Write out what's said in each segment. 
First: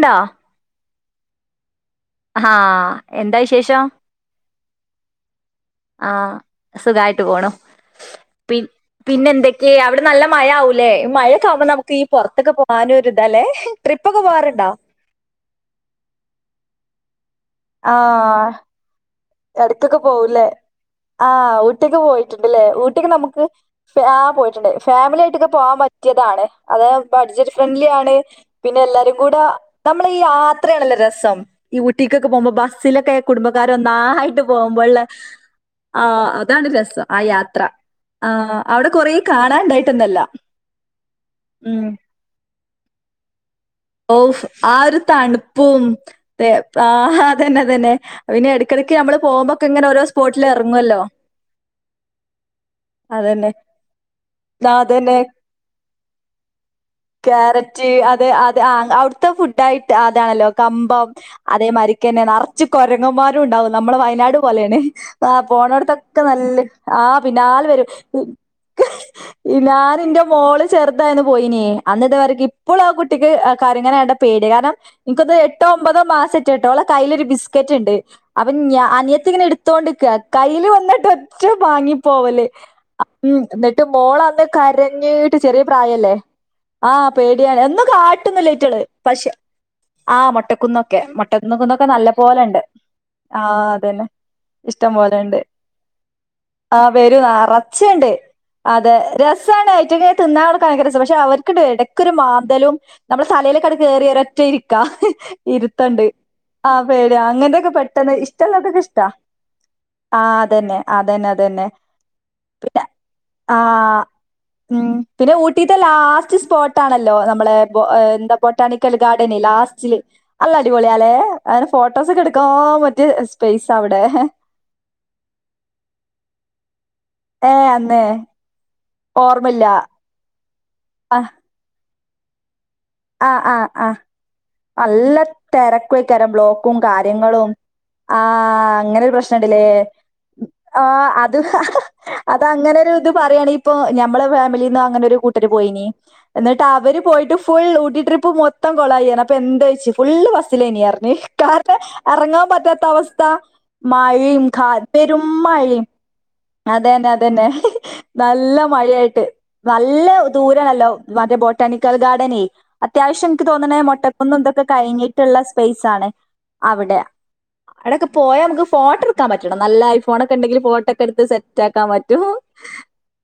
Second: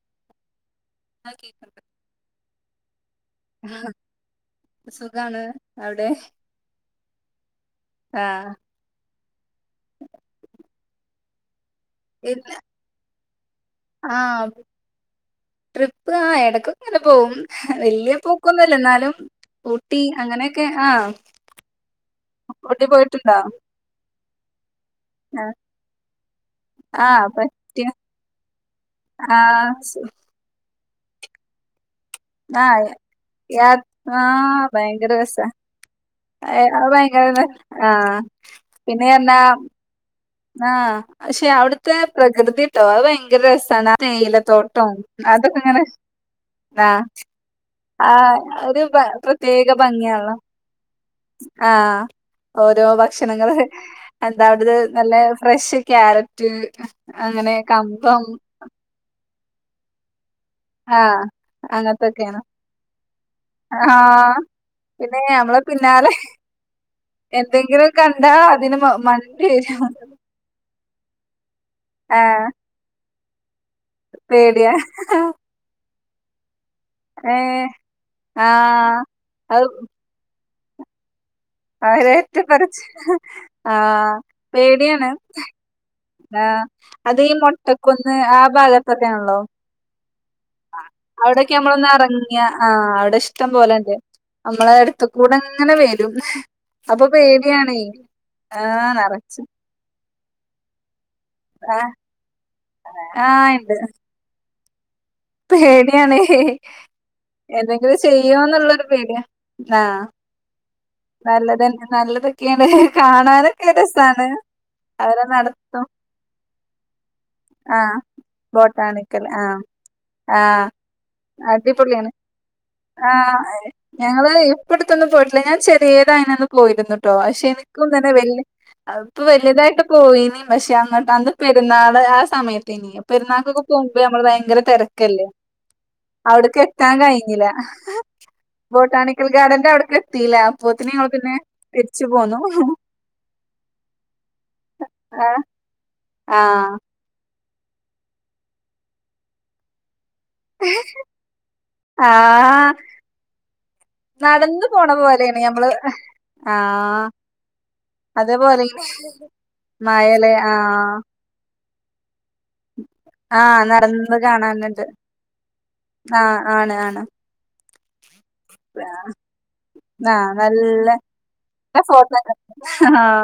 ണ്ടാ ആ [unintelligible] ഹാ. എന്താ വിശേഷം. സുഖാണ്. അവിടെ ആഹ. സുഖയിട്ട് പോണു. ആഹ് പി പിന്നെ എന്തൊക്കെയ അവിടെ നല്ല മഴ ആവു ല്ലെ, മഴൊക്ക ആവുമ്പോ നമുക്ക് ഈ ഇല്ല പൊറത്തൊക്കെ പോവാനൊരിതാ ല്ലേ. ട്രിപ്പ ഒക്കെ ആഹ് പോകാർണ്ടോ.? ട്രിപ്പ്, ആ എടക്ക് ഒക്കെ ഇങ്ങനെ പോവും. വല്ല്യ പോക്കൊന്നുംല്ല ന്നാലും. എടക്കൊക്കെ പോകുല്ലേ. ആ ഊട്ടിക്ക് പോയിട്ടുണ്ട് ല്ലേ. ഊട്ടി ഊട്ടിക്ക് പോയിട്ടുണ്ടോ നമുക്ക്. ആ പോയിട്ടുണ്ട്. ഫാമിലി ആയിട്ടൊക്കെ ആഹ് പോവാൻ പറ്റിയതാണ്. അത് ആഹ് ബഡ്ജറ്റ് ഫ്രണ്ട്ലി പറ്റിയ ആണ്. പിന്നെ എല്ലാരും കൂടെ ആഹ് സു നമ്മള് ഈ ആ [inaudible] ത്രയാണല്ലോ രസം. ഈ ഊട്ടിക്കക്കെ പോകുമ്പോ ബസിലൊക്കെ കുടുംബകാര് വന്ന് ആ ഭയങ്കര രസാ. ആ അതാണ് ഏഹ് അത് രസം. ആ ഭയങ്കര ര യാത്ര. ആഹ് ആ അവിടെ കൊറേ കാണാണ്ടായിട്ടൊന്നു അല്ല. ആഹ, ക്ഷെ അവിടുത്തെ പ്രകൃതി ട്ടോ അത് ഭയങ്കര രസാണ്. ഓഫ്! ആ തേയിലത്തോട്ടം ഒരു തണുപ്പും അതൊക്കെങ്ങനെ [unintelligible] ആ ആഹ് അതന്നെ അതന്നെ. ആഹ് പിന്നെ ആ ഒരു ഭ ഇടക്കിടക്ക് നമ്മള് പോകുമ്പൊക്കെ ഇങ്ങനെ ഓരോ സ്പോട്ടില് എറെങ്ങ്വല്ലോ. ആഹ. ഓരോ അതന്നെ ഭക്ഷണങ്ങള്. എന്താ ആ, ത് നല്ല. അതന്നെ ഫ്രഷ് ക്യാരറ്റ്, അങ്ങനെ ക്യാരറ്റ്, കമ്പം അതെ അത് ആ. അവിടുത്തെ ഫുഡ് ആയിട്ട് അതാല്ലോ. കമ്പം. ആഹ് അതേമാരിക്കന്നെ അങ്ങനത്തൊക്കെയാണ്. നറച്ച് കൊരങ്ങന്മാരും ണ്ടാവും. നമ്മളെ വയനാട് ആഹ് പോലേണ്. പിന്നെ ആ. നമ്മളെ പിന്നാലെ പോണോട്ത്തൊക്കെ നല്ല ആ പിന്നാലെ വരും. എന്തെങ്കിലും കണ്ടാ അതിന് മ [unintelligible] മണ്ടി വരും. പിന്നാലെ ന്റെ [unintelligible] മോള് ചെറുതായന്ന് പോയിനെ. അന്നത്തവർക്ക് ആഹ് ഇപ്പളും ആ കുട്ടിക്ക് ആ [unintelligible] കരങ്ങനെ കണ്ടാ പേടിയാ. കാരണം ഇൻക്കന്ന് എട്ടോ ഒമ്പതോ മാസം കേട്ടോ? ഓളെ കയ്യിലൊരു ബിസ്ക്കറ്റ് ഏഹ് ണ്ട്. അപ്പൊ ഞ ആഹ് അനിയത്തി ഇങ്ങനെ അത് എടുത്തോണ്ടിക്കാ. കയ്യിൽ വന്നിട്ട് ഒറ്റ. റ്റ അവരേറ്റ വാങ്ങിപ്പോവല്. പറച്ചില് [unintelligible] എന്നിട്ട് ആഹ് മോളന്ന് പേടിയാണ് കരഞ്ഞീട്ട് ചെറിയ പ്രായല്ലേ. ആഹ് അത് ഈ പേടിയാണ് എന്നും മൊട്ടക്കുന്ന് ആ കാട്ടൊന്നുല്ല ഐറ്റങ്ങള്. പക്ഷെ. ഭാഗത്തൊക്കെയാണല്ലോ ആഹ്. മൊട്ടക്കുന്നൊക്കെ. അവിടൊക്കെ മൊട്ടന്ന് കുന്നൊക്കെ നമ്മളൊന്ന് നല്ല എറങ്ങിയ പോലെ ഉണ്ട്. ആഹ് അവിടെ ആ ഇഷ്ടം പോലെണ്ട്. അതന്നെ. നമ്മളെ ഇഷ്ടം അടുത്ത് കൂടെ പോലെണ്ട്. അങ്ങനെ വരും ആ അപ്പൊ വരും. ആ പേടിയാണേ അറച്ചുണ്ട്. ആഹ് അതെ നറച്ച് രസാണ്. അയിറ്റ [unintelligible] തിന്നാൻ കൊട്ക്കാൻ ഭങ്കര രസാ. പക്ഷെ അവർക്ക്ണ്ട് ആഹ് എടക്കൊരു മാന്തലും, നമ്മളെ ആഹ് തലേലൊക്കെ ഇണ്ട് കേറിയൊരറ്റ ഇരിക്ക. കാ [unintelligible] ഇരുത്തണ്ട്. പേടിയാണ് ആ പേട്യാ. അങ്ങനൊക്കെ എന്തെങ്കിലും പെട്ടെന്ന് ഇഷ്ടല്ലാത്തതൊക്കെ ചെയ്യോന്നുള്ളൊരു ഇഷ്ടാ. പേടിയാ ആ അതന്നെ. അതന്നെ അതന്നെ നല്ലതന്ന. നല്ലതൊക്കെ [unintelligible] കാണാനൊക്കെ ആഹ് രസാണ്. ഉം. അവരെ പിന്നെ ഊട്ടിത്തെ നടത്തും ലാസ്റ്റ് [unintelligible] സ്പോട്ടാണല്ലോ നമ്മളെ ആഹ് എന്താ ബൊട്ടാണിക്കൽ ബോട്ടാണിക്കൽ ഗാർഡന് ആഹ് ലാസ്റ്റ് അല്ല ആഹ് അടിപൊളിയാലെ? അങ്ങനെ അടിപൊളിയാണ് ഫോട്ടോസൊക്കെ എടുക്കാൻ പറ്റിയ സ്പേയസാ അവിടെ ഇപ്പടത്തൊന്നും പോയിട്ടില്ല. ഞാൻ ചെറിയതായിതിനനൊന്ന് പോയിരുന്നു ട്ടോ പക്ഷെ ഏഹ് എനിക്കും അന്നേ തന്നെ വലിയ ഇപ്പൊ ഓർമ്മയില്ല വലിയതായിട്ട് പോയിനെ പക്ഷെ അങ്ങോട്ട് ആഹ് അന്ന് പെരുന്നാള് ആ സമയത്ത്നിയും. ആഹ് പെരുന്നാക്കൊക്കെ ആഹ് ആഹ് പോകുമ്പോ നമ്മള് ഭയങ്കര നല്ല തിരക്കല്ലേ. തെരക്കുവേക്കാരം അവിടൊക്കെ ബ്ലോക്കും എത്താൻ കഴിഞ്ഞില്ല. കാര്യങ്ങളും ആഹ് അങ്ങനൊരു ബോട്ടാണിക്കൽ പ്രശ്നണ്ട്ലേ. ഗാർഡന്റെ അവിടെ എത്തിയല്ല. അപ്പത്തിെ ഞങ്ങൾ പിന്നെ തി അത അങ്ങനെ ഒരു ഇത് പറയാണെ ഇപ്പൊ ഞമ്മെ ഫാമിലിന്നന്ന് അങ്ങനെ ഒരു കൂട്ടർ പോയിനി ആ എന്നിട്ട് അവ അവര് പോയിട്ട് ഫുൾ ഊട്ടി ട്രിപ്പ് മൊത്തം കൊളയി അപ്പൊ എന്താെച്ച് ഫുൾ ഫ ഇനി അറി ക ആ ഇറങ്ങാൻ പറ്റാത്ത അവസ്ഥ മായയും നടന്നു കാ പോണ പോലെയാണ് നമ്മള് അതെ തന്നെ അതെ തന്നെ നല്ല അതേപോലെ മഴയായിട്ട് നല്ല മയല് ആ ദൂരണല്ലോ മറ്റേ ബോട്ട ബൊട്ടാനിക്കൽ ഗാർഡനേ അത്യാവശ്യം ആ എനിക്ക് തോന്നണ മ നടന്ന് മുൊട്ടക്കന്ന്ന്തൊെ കാണാനുണ്ട് കഴിഞ്ഞി ടള്ള സ്പേയ്സ് ആണ് ആ ആണ് അവിടെ ആണ് അവിടെൊക്കെ പോയാ നമക്ക് ഫോട്ടോ എടുക്കാൻ പറ്റണം നല്ല ആ ഐഫോൺൊക്കെ ഉണ്ടെങ്കിൽ ഫോട്ടോൊക്കെ എടുത്ത് സെറ്റ്ക്കാൻ പറ്റും ആഹ്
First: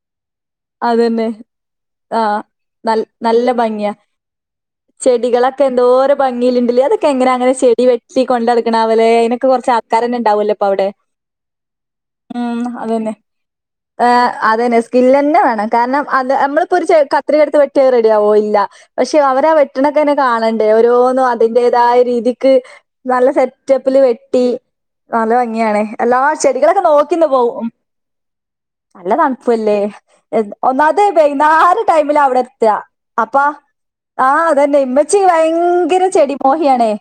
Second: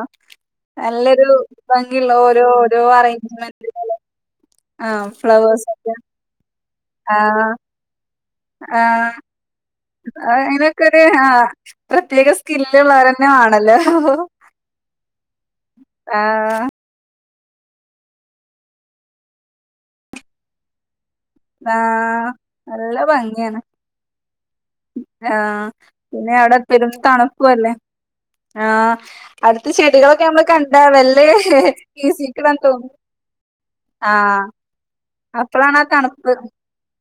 നല്ലൊരു അതന്നെ ഭംഗിയുള്ള ആ ഓരോ ഓരോ നൽ നല്ല അറേഞ്ച്മെന്റ് ഭംഗിയാ ആഹ് ഫ്ലവേഴ്സ് ഒക്കെ ഭിയിലുണ്ട് ആ അതൊെങ്ങനെ അങ്ങന്നെ ചെടി വെ സീ കൊണ്ടടുക്കണ ആ പോലെ അൊക്ക് കൊറച്ച ആൾക്കാര തന്നെ ഉണ്ടാവലോപ്പൊ അതിനൊക്കെ അവിടെ ഒരു ആ പ്രത്യേക ഉം അത് സ്കില്ലുള്ളവർ തന്നെ ആണല്ലോ അതെ തന്നെ സ്കില് തന്നെ വേണം കാരണം ആ അത് നമ്മളിപ്പോ ഒരു ചെ ക കത്രിക എടുത്ത് വെട്ടിയ റെഡിയ ആവോയില്ല പക്ഷെ അവരാ വെട്ടണൊക്കെന്നെ കാണണ്ടേ ഓരോന്നും ആ അതിന്റെതായ രീതിക്ക് നല്ല സെറ്റപ്പില് വെട്ടി നല്ല ആഹ് ഭംഗിയണേ എല്ലാ പിന്നെ അവിടെ ചെടികളൊക്കെ പെരും നോക്കിന്ന് തണുപ്പു പോവും അല്ലേ ആഹ് നല്ല അടുത്ത തണപ്പല്ലേ ചെടികളൊക്കെ നമ്മള് കണ്ടാ ഒന്നാമത് വെല്ലേ വൈന്നാര ടൈമിൽ അവിടെ കീസിക്ക്ണന്ന് എത്ത തോന്നും അപ്പാ ആഹ് അതന്നെ ഇമ്മച്ചി അപ്പളാണ് ആ ഭയങ്കര തണുപ്പ് ചെടി മോഹിയണേ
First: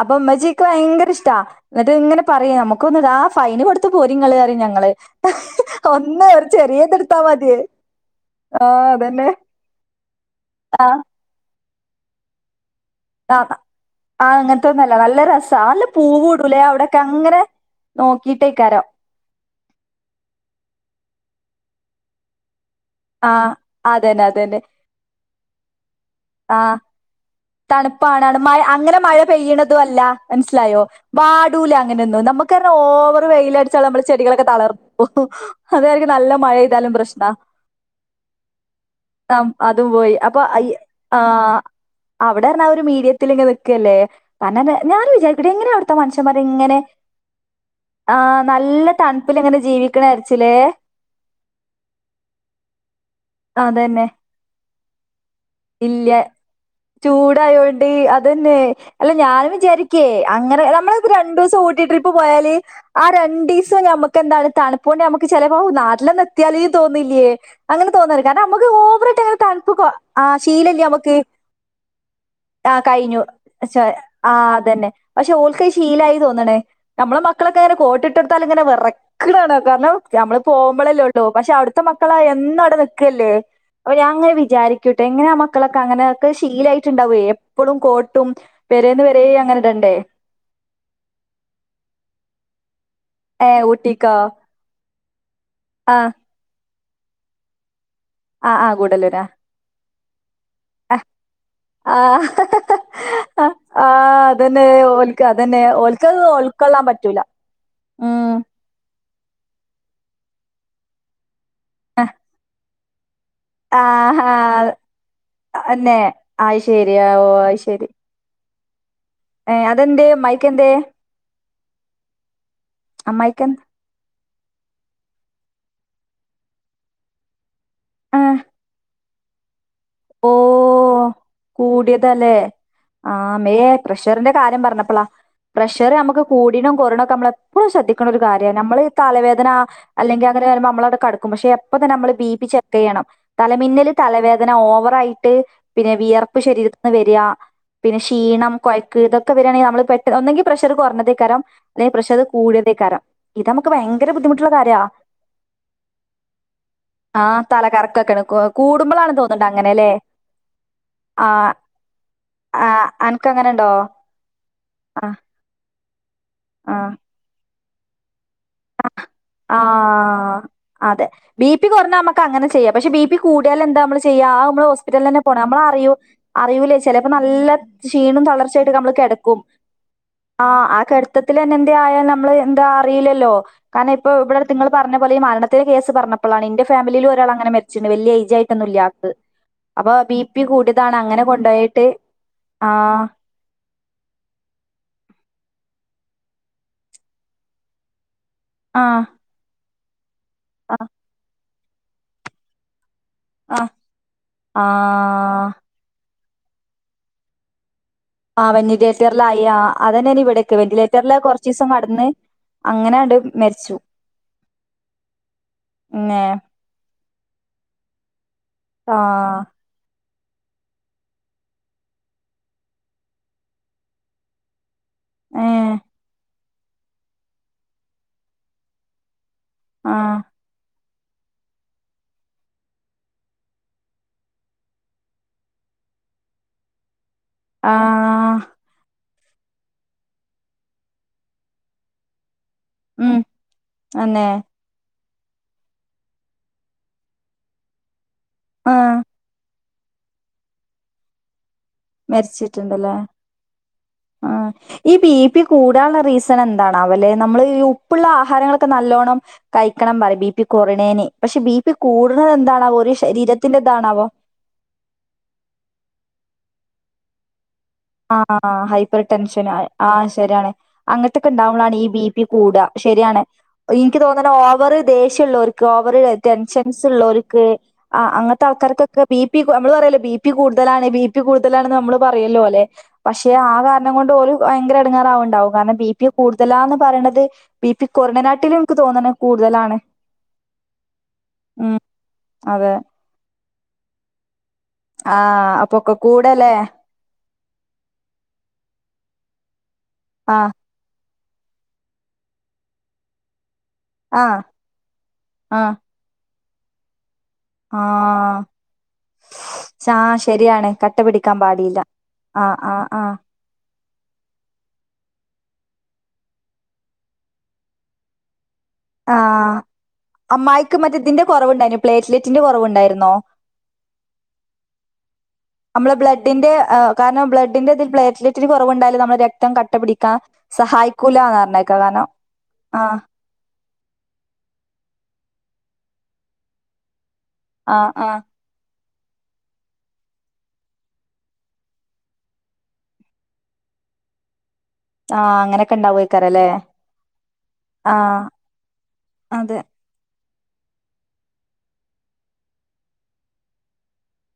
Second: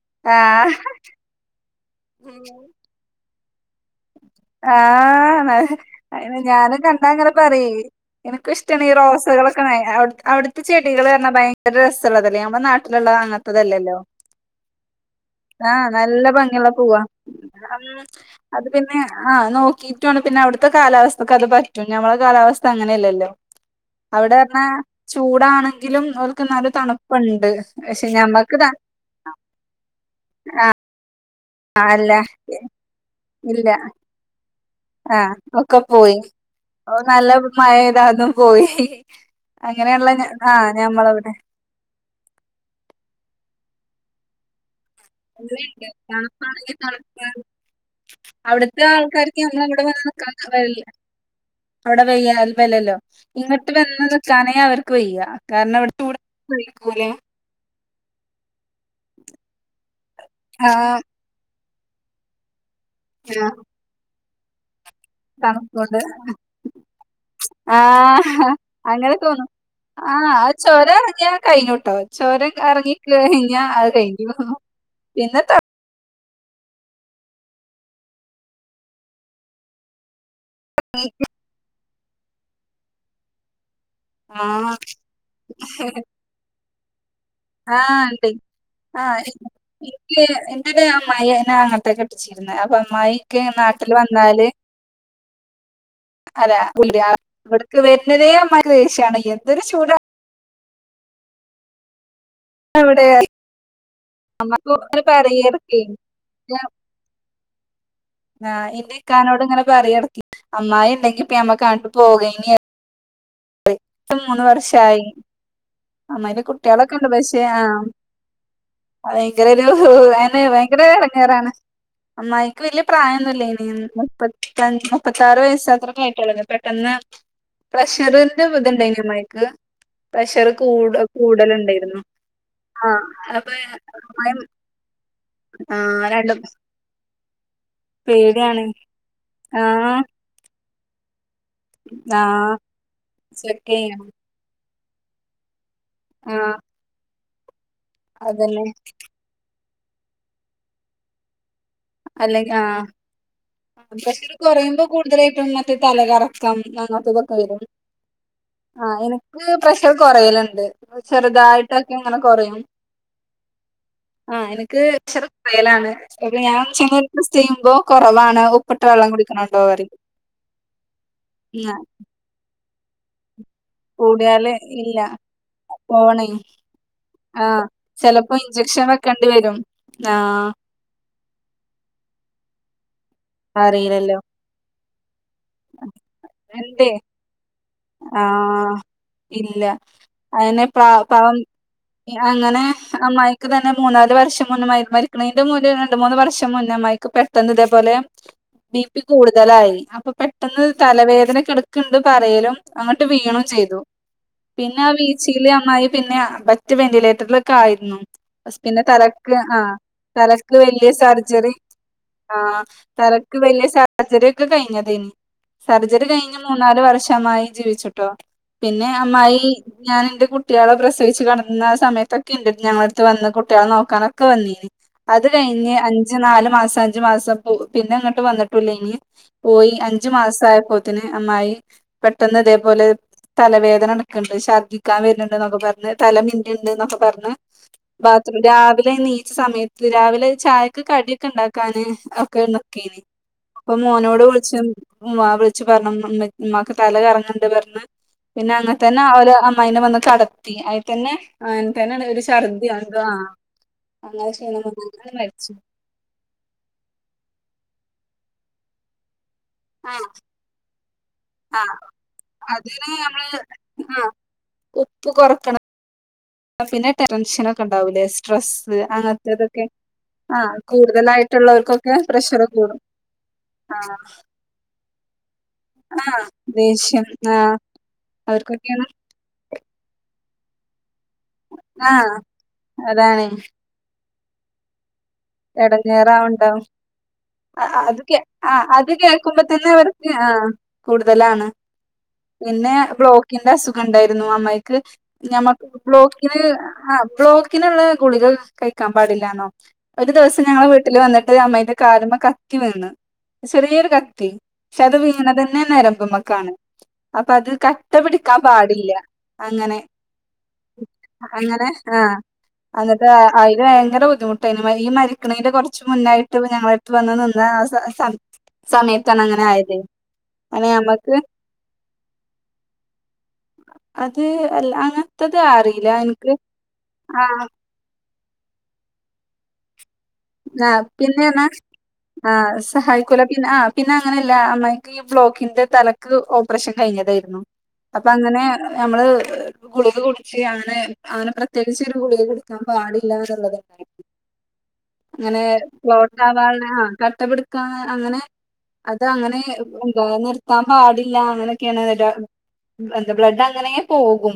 അപ്പൊ ഇമ്മജിക്ക് ആഹ് ഭയങ്കര ഇഷ്ട എന്നിട്ട് ഇങ്ങനെ പറയാ നമുക്ക് വന്നതാ ഫൈന് കൊടുത്തു പോരി ഇങ്ങള് ആഹ് ഞാനും കണ്ട ചെറിയതെടുത്താ അങ്ങനെ മതി പറ എനിക്ക ആ ഇഷ്ടാണ് ഈ അതന്നെ റോസ്കളെ ക്കെ അവിടുത്തെ ആ ചെടികൾ പറഞ്ഞാ ഭയങ്കര രസമുള്ളതല്ലേ നമ്മുടെ നാട്ടിലുള്ള ആ അങ്ങനത്തതല്ലല്ലോ ആ അങ്ങനത്തെൊന്നുംല്ല നല്ല രസ നല്ല ആഹ് പൂവൂടൂലേ ഭംഗിയുള്ള അവിടെൊക്കെ പൂവാ അങ്ങനെ നോക്കി അത് പിന്നെ ആ നോക്കിയിട്ടുണ് പിന്നെ അവിടുത്തെ കാലാവസ്ഥക്ക് അത് പറ്റും ഞമ്മളെ കാലാവസ്ഥ അങ്ങനെയല്ലല്ലോ ആ അതന്നെ അവിടെ അതന്നെ പറഞ്ഞാ ചൂടാണെങ്കിലും അവക്ക് നല്ല തണു പ്പ് ഉണ്ട് തണുപ്പണാണ് മഴ അങ്ങനെ മഴ പെയ്യണത അല്ല മനസ്സിലായോ വാ ട്ടൂലാ അല്ല അങ്ങനെന്ന നുക്കാര ഓവർ ഇല്ല വെയിലൽടാ നമ്മ ചെികളൊക്കെ തളന്നു ഓ ആഹ് ഒക്കെ അതായിർരിക്കും പോയി നല്ല മഴെയ്താലും നല്ല പ്രശ് മഴെയ്താ അതും പോയി അതും അങ്ങനെയുള്ള പോയി അപ്പൊ ആഹ് അയ് ഞമ്മളവിടെ ആഹ് അവിടൊ ഒരു മീഡിയത്തിൽ ഇ നിൽക്കുവല്ലേ തന്ന ഞാനും വിജ അങ്ങനെ ഉണ്ട് തണുപ്പാണെങ്കിൽ തണുപ്പ് ആഹ് അവിടുത്തെ നല്ല ആൾക്കാർക്ക് തണുപ്പിൽ ഇങ്ങനെ ങ്ങമ്മളെ ഇവിടെ ജീവിക്കണ വന്ന് നിക്കാൻ വിചാരിച്ചില്ലേ കഴിയില്ല അവിടെ വെയ്യല്ല്ലല്ലോ ഇങ്ങിട്ട് വന്ന് അതന്നെ നിൽക്കാനേ അവർക്ക് വെയ്യ കാരണം അവിടെ ചൂട് പെയ്ക്കുലെ ഇാതായൊണ്ട് അതന്നെ അല്ല ഞാനും വിചാരിക്കേ അങ്ങനെ നമ്മള ആഹ് രണ്ടു ദിവസം ഊട്ടിയ ട്രിപ്പ് പോയാല് ആ രണ്ട് ദിവസം ഞമ്മുക്ക എന്താണ് തണുപ്പോണ്ട് ഞമുക്ക് ചിലപ്പം തണുപ്പോണ്ട് നട്ടിലിൽ തന്നെ എത്തിയാൽ തോന്നില്ലേ അങ്ങനെ തോന്ന കാരണം ആഹ് നമക്ക് അങ്ങനെ ഓവറായിട്ട് തോന്നും അങ്ങനെ ആ ആഹ് ശീലല്ലേ ചൊര നമ്മുക്ക് എറങ്ങിയാ കഴിഞ്ഞുട്ടോ ചോര ഇറങ്ങി കഴിഞ്ഞ പക്ഷേ അത് കഴിഞ്ഞു ആ അതന്നെ. പക്ഷെ പിന്നെ ത ഓൽക്കത് ശീലായി തോന്നണേ നമ്മളെ മക്കളൊക്കെ അങ്ങനെ കോട്ടിട്ടെടുത്താൽ ഇങ്ങനെ വിറക്കണാണ് കാരണം നമ്മള് പോകുമ്പോളല്ലേ ഉള്ളൂ പക്ഷെ അവിടുത്തെ മക്കളാ എന്നും അവിടെ നിക്കല്ലേ അവര് അങ്ങനെ വിചാരിക്കൂോട്ടെ എങ്ങനെ ആഹ് വിജാരിക്കും എങ്ങനെ ആ മക്കളൊക്കെ അങ്ങനെൊക്കെ ശീലായിട്ടുണ്ടാവും എപ്പോഴും ആഹ് ഇണ്ട് കോട്ടും പെരോന്ന്‌വര അങ്ങനെ ഇടണ്ടേ അേ അമ്മായിനെ അങ്ങോട്ടേ കെട്ടിച്ചിരുന്നേ അപ്പൊ അമ്മയി [unintelligible] കെ ഏ നാട്ടിൽ ഊട്ടിക്കോ? വന്നാല് ആഹ് അല്ലല്ല ഇവിടക്ക് വരുന്നതേ ആഹ് മാര് ആഹ് ദേഷ്യാണ് എന്തൊരു ചൂട അ ആ ഹ ഹ അവിടെ ആ ആ അതന്നെഓ അതന്നെ പറയടക്കെ ഓൽക്ക ൾക്കൊള്ളാൻ പറ്റൂല ഉം ആ എന്റെ ഇക്കാനോട്ങ്ങനെ പറടക്കി അമ്മായി ഉണ്ടെങ്കിൽ ഞമ്മക്ക് അങ്ങോട്ട് പോകൈനീ ആഹ വർഷായി എന്നന്നെ അമ്മായിന്റെ ആ ശരി കുട്ടികളൊക്കെ ഉണ്ട് ഓ പക്ഷെ ആ ആഹ് ശരി ഭയങ്കര ഏ ഒരു അതെന്തേ അെനേ അമ്മായിക്കെന്തേ ഭയങ്കര എടങ്ങാറാണ് അമ്മായിക്ക് വല്യ പ്രായൊന്നും ഇല്ലേ അമ്മായിക്കെന്ത് ഇനി മുപ്പതി മുപ്പത്താറ് വയസ്ത്രായിട്ടുള്ള പെട്ടെന്ന് പ്രഷർ ആ ഇതുണ്ടായി അമ്മക്ക് ഓ പ്രഷർ കൂട് കൂടല് ഉണ്ടായിരുന്നു ആ മയെ പ്രഷറിന്റെ കാര്യം പറഞ്ഞപ്പളാ പ്രഷർ ആഹ് നമുക്ക് രണ്ടും കൂടിനും കൊറണോ ഒക്കെ നമ്മള എപ്പോഴും ശ്രദ്ധിക്കണ ഒരു കാര്യമാണ് പേടിയാണ് നമ്മള് തലവേദന ആഹ് അല്ലെങ്കിൽ വരുമ്പോൾ നമ്മള് അങ്ങട് കിടക്കും പക്ഷെ അപ്പോ തന്നെ നമ്മള് ബിപി ആഹ് ചെക്ക് ചെയ്യണം ചെക്ക് തലമിന്നൽ ചെയ്യണം തലവേദന ഓവർ യിട്ട് പിന്നെ വിയർപ്പ് ആഹ് ശരീരത്തിന്ന് വരിക പിന്നെ ക്ഷീണം അതന്നെ കൊയക്ക് ഒക്കെ വരിയാണെങ്കിൽ നമ്മ പെട്ടന്ന് ഒന്നെങ്കിൽ പ്രഷറ് കുറഞ്ഞതേക്കരം അല്ലെങ്കിൽ പ്രഷർ അല്ലെങ്കിൽ ആഹ് കൂടിയതേക്കാരം ഇത് ഞമ്മക്ക് ഭയങ്കര പ്രഷർ ബുദ്ധിമുട്ടുള്ള കാര്യമാ കുറയുമ്പോ കൂടുതലായിട്ടും മറ്റേ തലകറക്കം ആ അങ്ങനത്തതൊക്കെ വരും തലകറക്കൊക്കെ ആഹ് കൂടുമ്പളാണ്‌ തോന്നണ്ട എനിക്ക് അങ്ങനെ [unintelligible] പ്രഷർ കുറലുണ്ട് ചെറുതായിട്ടൊക്കെ ഇങ്ങനെ കുറയും ആ അനക്ക് അങ്ങനെ ഉണ്ടോ ആഹ എനിക്ക് കുറയലാണ് ഞാൻ ആഹ് ഉച്ചക്ക് ടെസ്റ്റ്‌ ചെയ്യുമ്പോ കുറവാണ് ഉപ്പിട്ട വെള്ളം കു ആ അതെ ബി പി ഉം കുറഞ്ഞാ നമ്മക്ക് അങ്ങനെ ചെയ്യാം പക്ഷെ ബി പി കൂടിയാൽ എന്താ നമ്മള് ചെയ്യാ കൂടിയാല് ഇല്ല ഹോസ്പിറ്റല് തന്നേ പോണം നമ്മ പോണേ അറിയുല്ലേ ചിലപ്പോ ആഹ് നല്ലക്ഷീണോം ചെലപ്പോ ഇഞ്ചക്ഷൻ തളർച്ചയായി വെക്കേണ്ടി വരും ആ ആഹ് ആ കിടത്തത്തിൽ ൽന്നെ എന്ത് ആയാലൽ നമ്മള് എന്താ അറിയില്ലല്ലോ ആ അറിയില്ലല്ലോ ഇവിടെടുത്ത് നിങ്ങ പറഞ്ഞ പോലെ മരണം കേസ് പറഞ്ഞപ്പോഴാണ് എന്റെ ഇണ്ട് ഫാമിലിലും ഒരാൾങ്ങെനെ മരിച്ചിട്ടണ്ട് വലിയ ഏജായിട്ടൊന്നും ആഹ് ഇല്ലാ ആൾക് ഇല്ല അയിെന് പം കൊണ്ടുപോയിട്ട് അങ്ങനെ ആഹ് അമ്മയി [unintelligible] ക്ക് തന്നെ മൂന്നാല് വർഷം മുന്നേ മരിക്കുന്നതിന്റെ രണ്ട് മൂന്ന് വർഷം മുന്നേ അയിക്ക് [unintelligible] പെട്ടെന്ന് ഇതേപോലെ ബി പി ആഹ് കൂടുതലായി അപ്പൊ പെട്ടെന്ന് ആഹ് തലവേദന കിടക്കുന്നുണ്ട് പറയലും അങ്ങട്ട് വീണം ആഹ് ചെയ്തു പിന്നെ ആ വി ആഹ് ശീല അമ്മായി പിന്നെ മറ്റ് വെന്റിലേറ്ററിലൊക്കെ ആയിരുന്നു ആ പിന്നെ തലക്ക് വെന്റിലേറ്ററിലായി ആ ആഹ അതന്നെയാണ് ഇവിടേക്ക് തലക്ക് വലിയ വെന്റിലേറ്ററില് സർജറി കൊറച്ചീസം കടന്ന് ആഹ അങ്ങനാണ്ട് തലക്ക് വലിയ മരിച്ചു സർജറിക്കെ കഴിഞ്ഞതേനു സർജറി ന്നെ കഴിഞ്ഞ് മൂന്നാല് വർഷം അമ്മായി ജീവിച്ചിട്ടോ പിന്നെ ആഹ് അമ്മായി ഞാനിന്റെ കുട്ടികളെ പ്രസവിച്ചു കിടന്ന സമയത്തൊക്കെ ഇണ്ട് ഞങ്ങള അടുത്ത് വന്ന് കുട്ടികളെ നോക്കാനൊക്കെ വന്നീന് അത് കഴിഞ്ഞ് ഏഹ് അഞ്ച് നാല് മാസം അഞ്ചു മാസം പിന്നെ അങ്ങോട്ട് വന്നിട്ടില്ല ഇനി പോയി അഞ്ചു ആഹ് മാസയപ്പോത്തിന് അമ്മായി പെട്ടെന്ന് അതേപോലെ തലവേദന നടക്കുണ്ട് ഛർദ്ദിക്കാൻ വരുന്നുണ്ട് എന്നൊക്കെ പറഞ്ഞ് തല മിന്നുണ്ട് എന്നൊക്കെ പറഞ്ഞ് ആഹ് ബാത്റൂം രാവിലെ എണിച്ച സമയത്ത് രാവിലെ ചായൊക്കെ കടിയൊക്കെ ഉണ്ടാക്കാന് ഒക്കെ ഉണ്ട് ഒക്കെ എനി ഉം അപ്പ മോനോട് അന്നെ വിളി ച്ചും ഉമ്മാ വിളിച്ച് പറഞ്ഞ ഉമ്മാക്ക് തല കറങ്ങണ്ട് പറഞ്ഞ് പിന്നെ അങ്ങനെ ആഹ് തന്നെ അവൽ അമ്മായിനെ വന്ന് കടത്തി അയി തന്നെ അങ്ങനെ തന്നെ ഒരു ഛർദ്ദി മരിച്ചിട്ടുണ്ടല്ലേ ഉണ്ടോ ആ അങ്ങനെ ക്ഷീണം മ [unintelligible] ഉൂടാന റീസ് [unintelligible] എന്താണ് അല്ലെ നമ്മള് ഈ ഉപ്പുള്ള ആഹാരങ്ങളൊക്കെ നല്ലോണം ആ കഴിക്കണം പറ ബി പി കുറണേന് പക്ഷെ ബി ആ പി കൂടുന്നത് എന്താണാവോ അതിന് ഒരു നമ്മള് ആ ശരീരത്തിന്റെതാണാവോ ഉപ്പ് കുറക്കണം പിന്നെ ടെൻഷനും ഒക്കെ ണ്ടാവൂല്ലേ ആ സ്ട്രെസ്സ് ഹൈപ്പർ ടെൻഷൻ അങ്ങൻത്തെതൊക്കെ ആ ശരിയാണ് ആഹ് അങ്ങനത്തൊക്കെ ഉണ്ടാവുമ്പോളാണ് ഈ കൂടുതലായിട്ടുള്ളവർക്കൊക്കെ ബി പി പ്രഷ റ് കൂടാ കൂടും ശരിയാണ് ആ ഇൻക്ക് തോന്ന്ണ് ഓവർ ദേഷ്യള്ളൊര് ക്ക് ഓവറ് ആ ടെൻഷൻസ് ദേഷ്യം ള്ളോ ആ ൽക്ക് ആ അങ്ങൻത്തെ അവർക്കൊക്കെയാണ് ആൾക്കാർക്കൊക്കെ ബി പി നമ്മള് പറയല്ലോ ബി പി കൂടുതലാണ് ബി പി കൂടുതലാണ്‌ ആ നമ്മള് പറയല്ലോ അല്ലെ അതാണ് പക്ഷെ ആ കാരണം കൊണ്ട് ഓല് ഭയങ്കര എടങ്ങേറാവ് ണ്ടാവും കാരണം ബി പി എടങ്ങേറാവുണ്ടാവും കൂടുതലാന്ന് പറിണത് ബി പി അത് കേ ആ കുറഞ്ഞനാട്ടിലും ഇൻക്ക് അത് തോന്ന്ണേ കേൾക്കുമ്പോ തന്നെ കൂടുതലാണ് അവർക്ക് ആ കൂടുതലാണ് ഉം പിന്നെ അതെ ബ്ലോ ക്കിന്റെ അസുഖം ണ്ടായിരുന്നു അമ്മായിക്ക് ആ നമ്മക്ക് അപ്പൊക്കെ ബ്ലോക്കിന് കൂടെല്ലേ ആ ബ്ലോ ക്കിന് നമ്മള് ഗുളിക കഴിക്കാ പാടില്ലാന്നോ ഒര് ആ ദിവസം ഞങ്ങള വീട്ടില്‌ വന്നിട്ട് അമ്മായിന്റെ കാല്മ്മ കത്തി വീണ് ചെറിയൊര് ആ കത്തി പക്ഷെ അത് വീണ തന്നെ ആ നരമ്പ്മക്കാണ് അപ്പ അത് ആ കട്ടപിടിക്കാൻ പാടില്ല അങ്ങനെ ആ ശരിയാണ് കട്ട പിടിക്കാൻ അങ്ങനെ പാടില്ല ആ ആഹ് ആഹ് ന്നിട്ട് ആഹ് അയില്‌ ഭയങ്കര ബുദ്ധിമുട്ടേന്നു ഈ മരിക്ക്ണേന്റെ കുറച്ച് മുന്നായിട്ട് ഞങ്ങള അടുത്ത് വന്ന് നിന്ന ആ സ സമയത്താണ് അങ്ങനെ ആഹ് ആയത് അങ്ങനെ അമ്മായിക്ക് നമ്മക്ക് മറ്റേതിന്റെ കൊറവ് ണ്ടായി നോ പ്ലേറ്റ്ലെറ്റിന്റെ കുറ വ്ണ്ടായിരുന്നോ അത് അല്ല അങ്ങനത്തത് അറിയില്ല നമ്മള് എനിക്ക് ബ്ലഡിന്റെ ആ കാരണം ബ്ലഡിന്റെ ഇതിൽ പ്ലേറ്റ്ലെറ്റ് ഇത്തിരി കുറവുണ്ടായാല് നമ്മളെ രക്തം കട്ടപിടിക്കാം ആ പിന്നെ ഞ്ഞാ ആ ആഹ് സഹായി കൊല പിന്ന ആ പിന്നെ അങ്ങനെയല്ല അമ്മായിക്ക് ഈ ബ്ലോക്കിന്റെ തലക്ക് ഓപ്പറേ ഷം കഴിഞ്ഞതായിരുന്നു ആഹ് അപ്പം ആഹ് അങ്ങനെ ഞമ്മള് ഗുളിക കുടിച്ച് അങ്ങനെ അങ്ങനെ പ്രത്യേകിച്ചൊര്ഗുളിക കുടിക്കാപാടില്ല ന്ന്ള്ളത്ണ്ടായി ആഹ് അങ്ങനെ അങ്ങനൊക്കെ പ്ലോട്ട് ഇണ്ടാവോയ്ക്കാരല്ലേ ആവാള്ളേ ആ കട്ടപിടിക്കാ അങ്ങനെ ആഹ് അത് അങ്ങനെ അതെ എന്താ നിർ ത്താ പാടില്ല അങ്ങനെയൊക്കെണ് വരാ എന്ത ബ്ലഡ് അങ്ങനെ പോകും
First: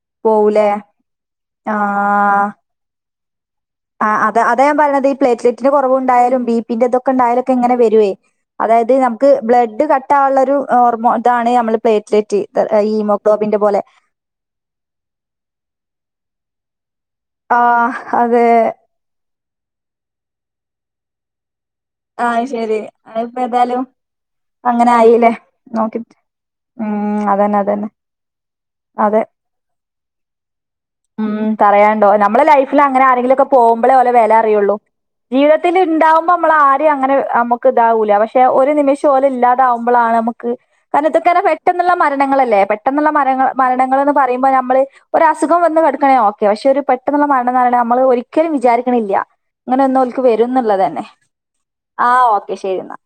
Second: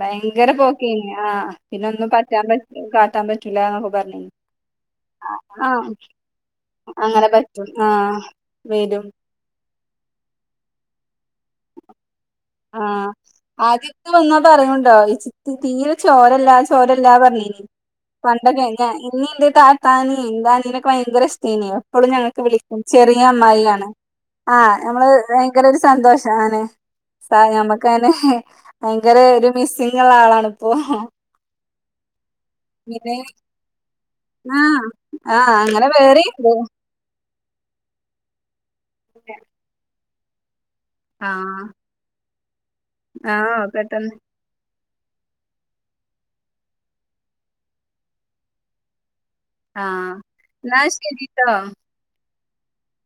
ഭയങ്കര പോവൂലേ പോക്കേ നി ആ പിന്നൊന്നും പറ്റാൻ ആഹ് പ കാട്ടാൻ പറ്റൂല ആഹ് അത അതാ ഞാപറിണത് പ്ലേറ്റ്ലെറ്റിന്റെ കുറവ് ഉണ്ടായാലും ബി പിന്റെ തൊക്കെണ്ടാ അങ്ങനെ യാലും ഒക്കെ പറ്റും ഇങ്ങനെ ആ വരും അതായത് വരും ഞമ്മ ക്ക് ബ്ലഡ് കട്ടാവാ ള്ളൊരു ഓർമോ ഇതാണ് നമ്മള പ്ലേറ്റ്ലെറ്റ് ആ ഹീമോ ഗ്ലോബിന്റെ പോലെ ആദ്യൊക്കെ വന്നാ പറയുണ്ടോ ഈ ചിത്തി തീരെ ചോരല്ല ചോരല്ല നേനി ആഹ് അതെ പണ്ടൊക്കെ ഞ ഇഞ്ഞിം ഇന്റെ താത്താനിം ഇന്റെ അനിയനൊക്കെ ഭയങ്കര ഇഷ്ടേനി എപ്പളും ഞങ്ങക്ക് ആഹ് ശെരി വിളിക്കും ചെറിയ അതിപ്പോ ഏതായാലും അമ്മായിയാണ് ആ അങ്ങനെ ഞമ്മള് ആയില്ലേ ഭയങ്കര ഒര് നോക്കി സന്തോഷം അങ്ങനെ ഉം സാ അതന്നെ അതന്നെ ഞമ്മക്ക് അങ്ങനെ ഭയങ്കര അതെ ഒര് മിസ്സിംഗ് ള്ള ആളാണിപ്പോ ഉം പറയണ്ടോ നമ്മള ലൈഫില് അങ്ങനെ പിന്നെ ആരെങ്കിലും ഒക്കെ പോകുമ്പളെ ഓലെ വെല അറിയൊള്ളൂ ആഹ് ആഹ് ജീവിതത്തിൽ അങ്ങനെ ഉണ്ടാവുമ്പോ വേറെണ്ട് നമ്മളാ ടിം അങ്ങനെ അമ്മ ക്ക് ഇതാവൂല പക്ഷെ ഒരു നിമിഷം ഓല് ല്ലാതാവുമ്പോളാണ് നമക്ക് കാരണം ഇതൊക്കെ റഞ്ഞാ ആഹ് പെട്ടെന്നുള്ള മരണങ്ങളല്ലേ പെട്ടെന്നുള്ള മരങ്ങ ആഹ് മരണങ്ങള് പെട്ടെന്ന് ന്ന്പറയുമ്പോ നമ്മള് ഒര് അസുഖം വന്ന് കെടക്കാണേ ഓക്കെപക്ഷെ ഒര് പെട്ടെന്നുള്ള മരണംന്ന് റിണേ നമ്മള് ഒരിക്കലും വിചാരിക്ക്ണ്ല്ല ങ്ങനെ ഒന്ന് ഓൽക്ക് വരും ന്ന്ള്ളതന്നെ ട്ടോ ആ ഓക്കെ ശരി ഇന്നാ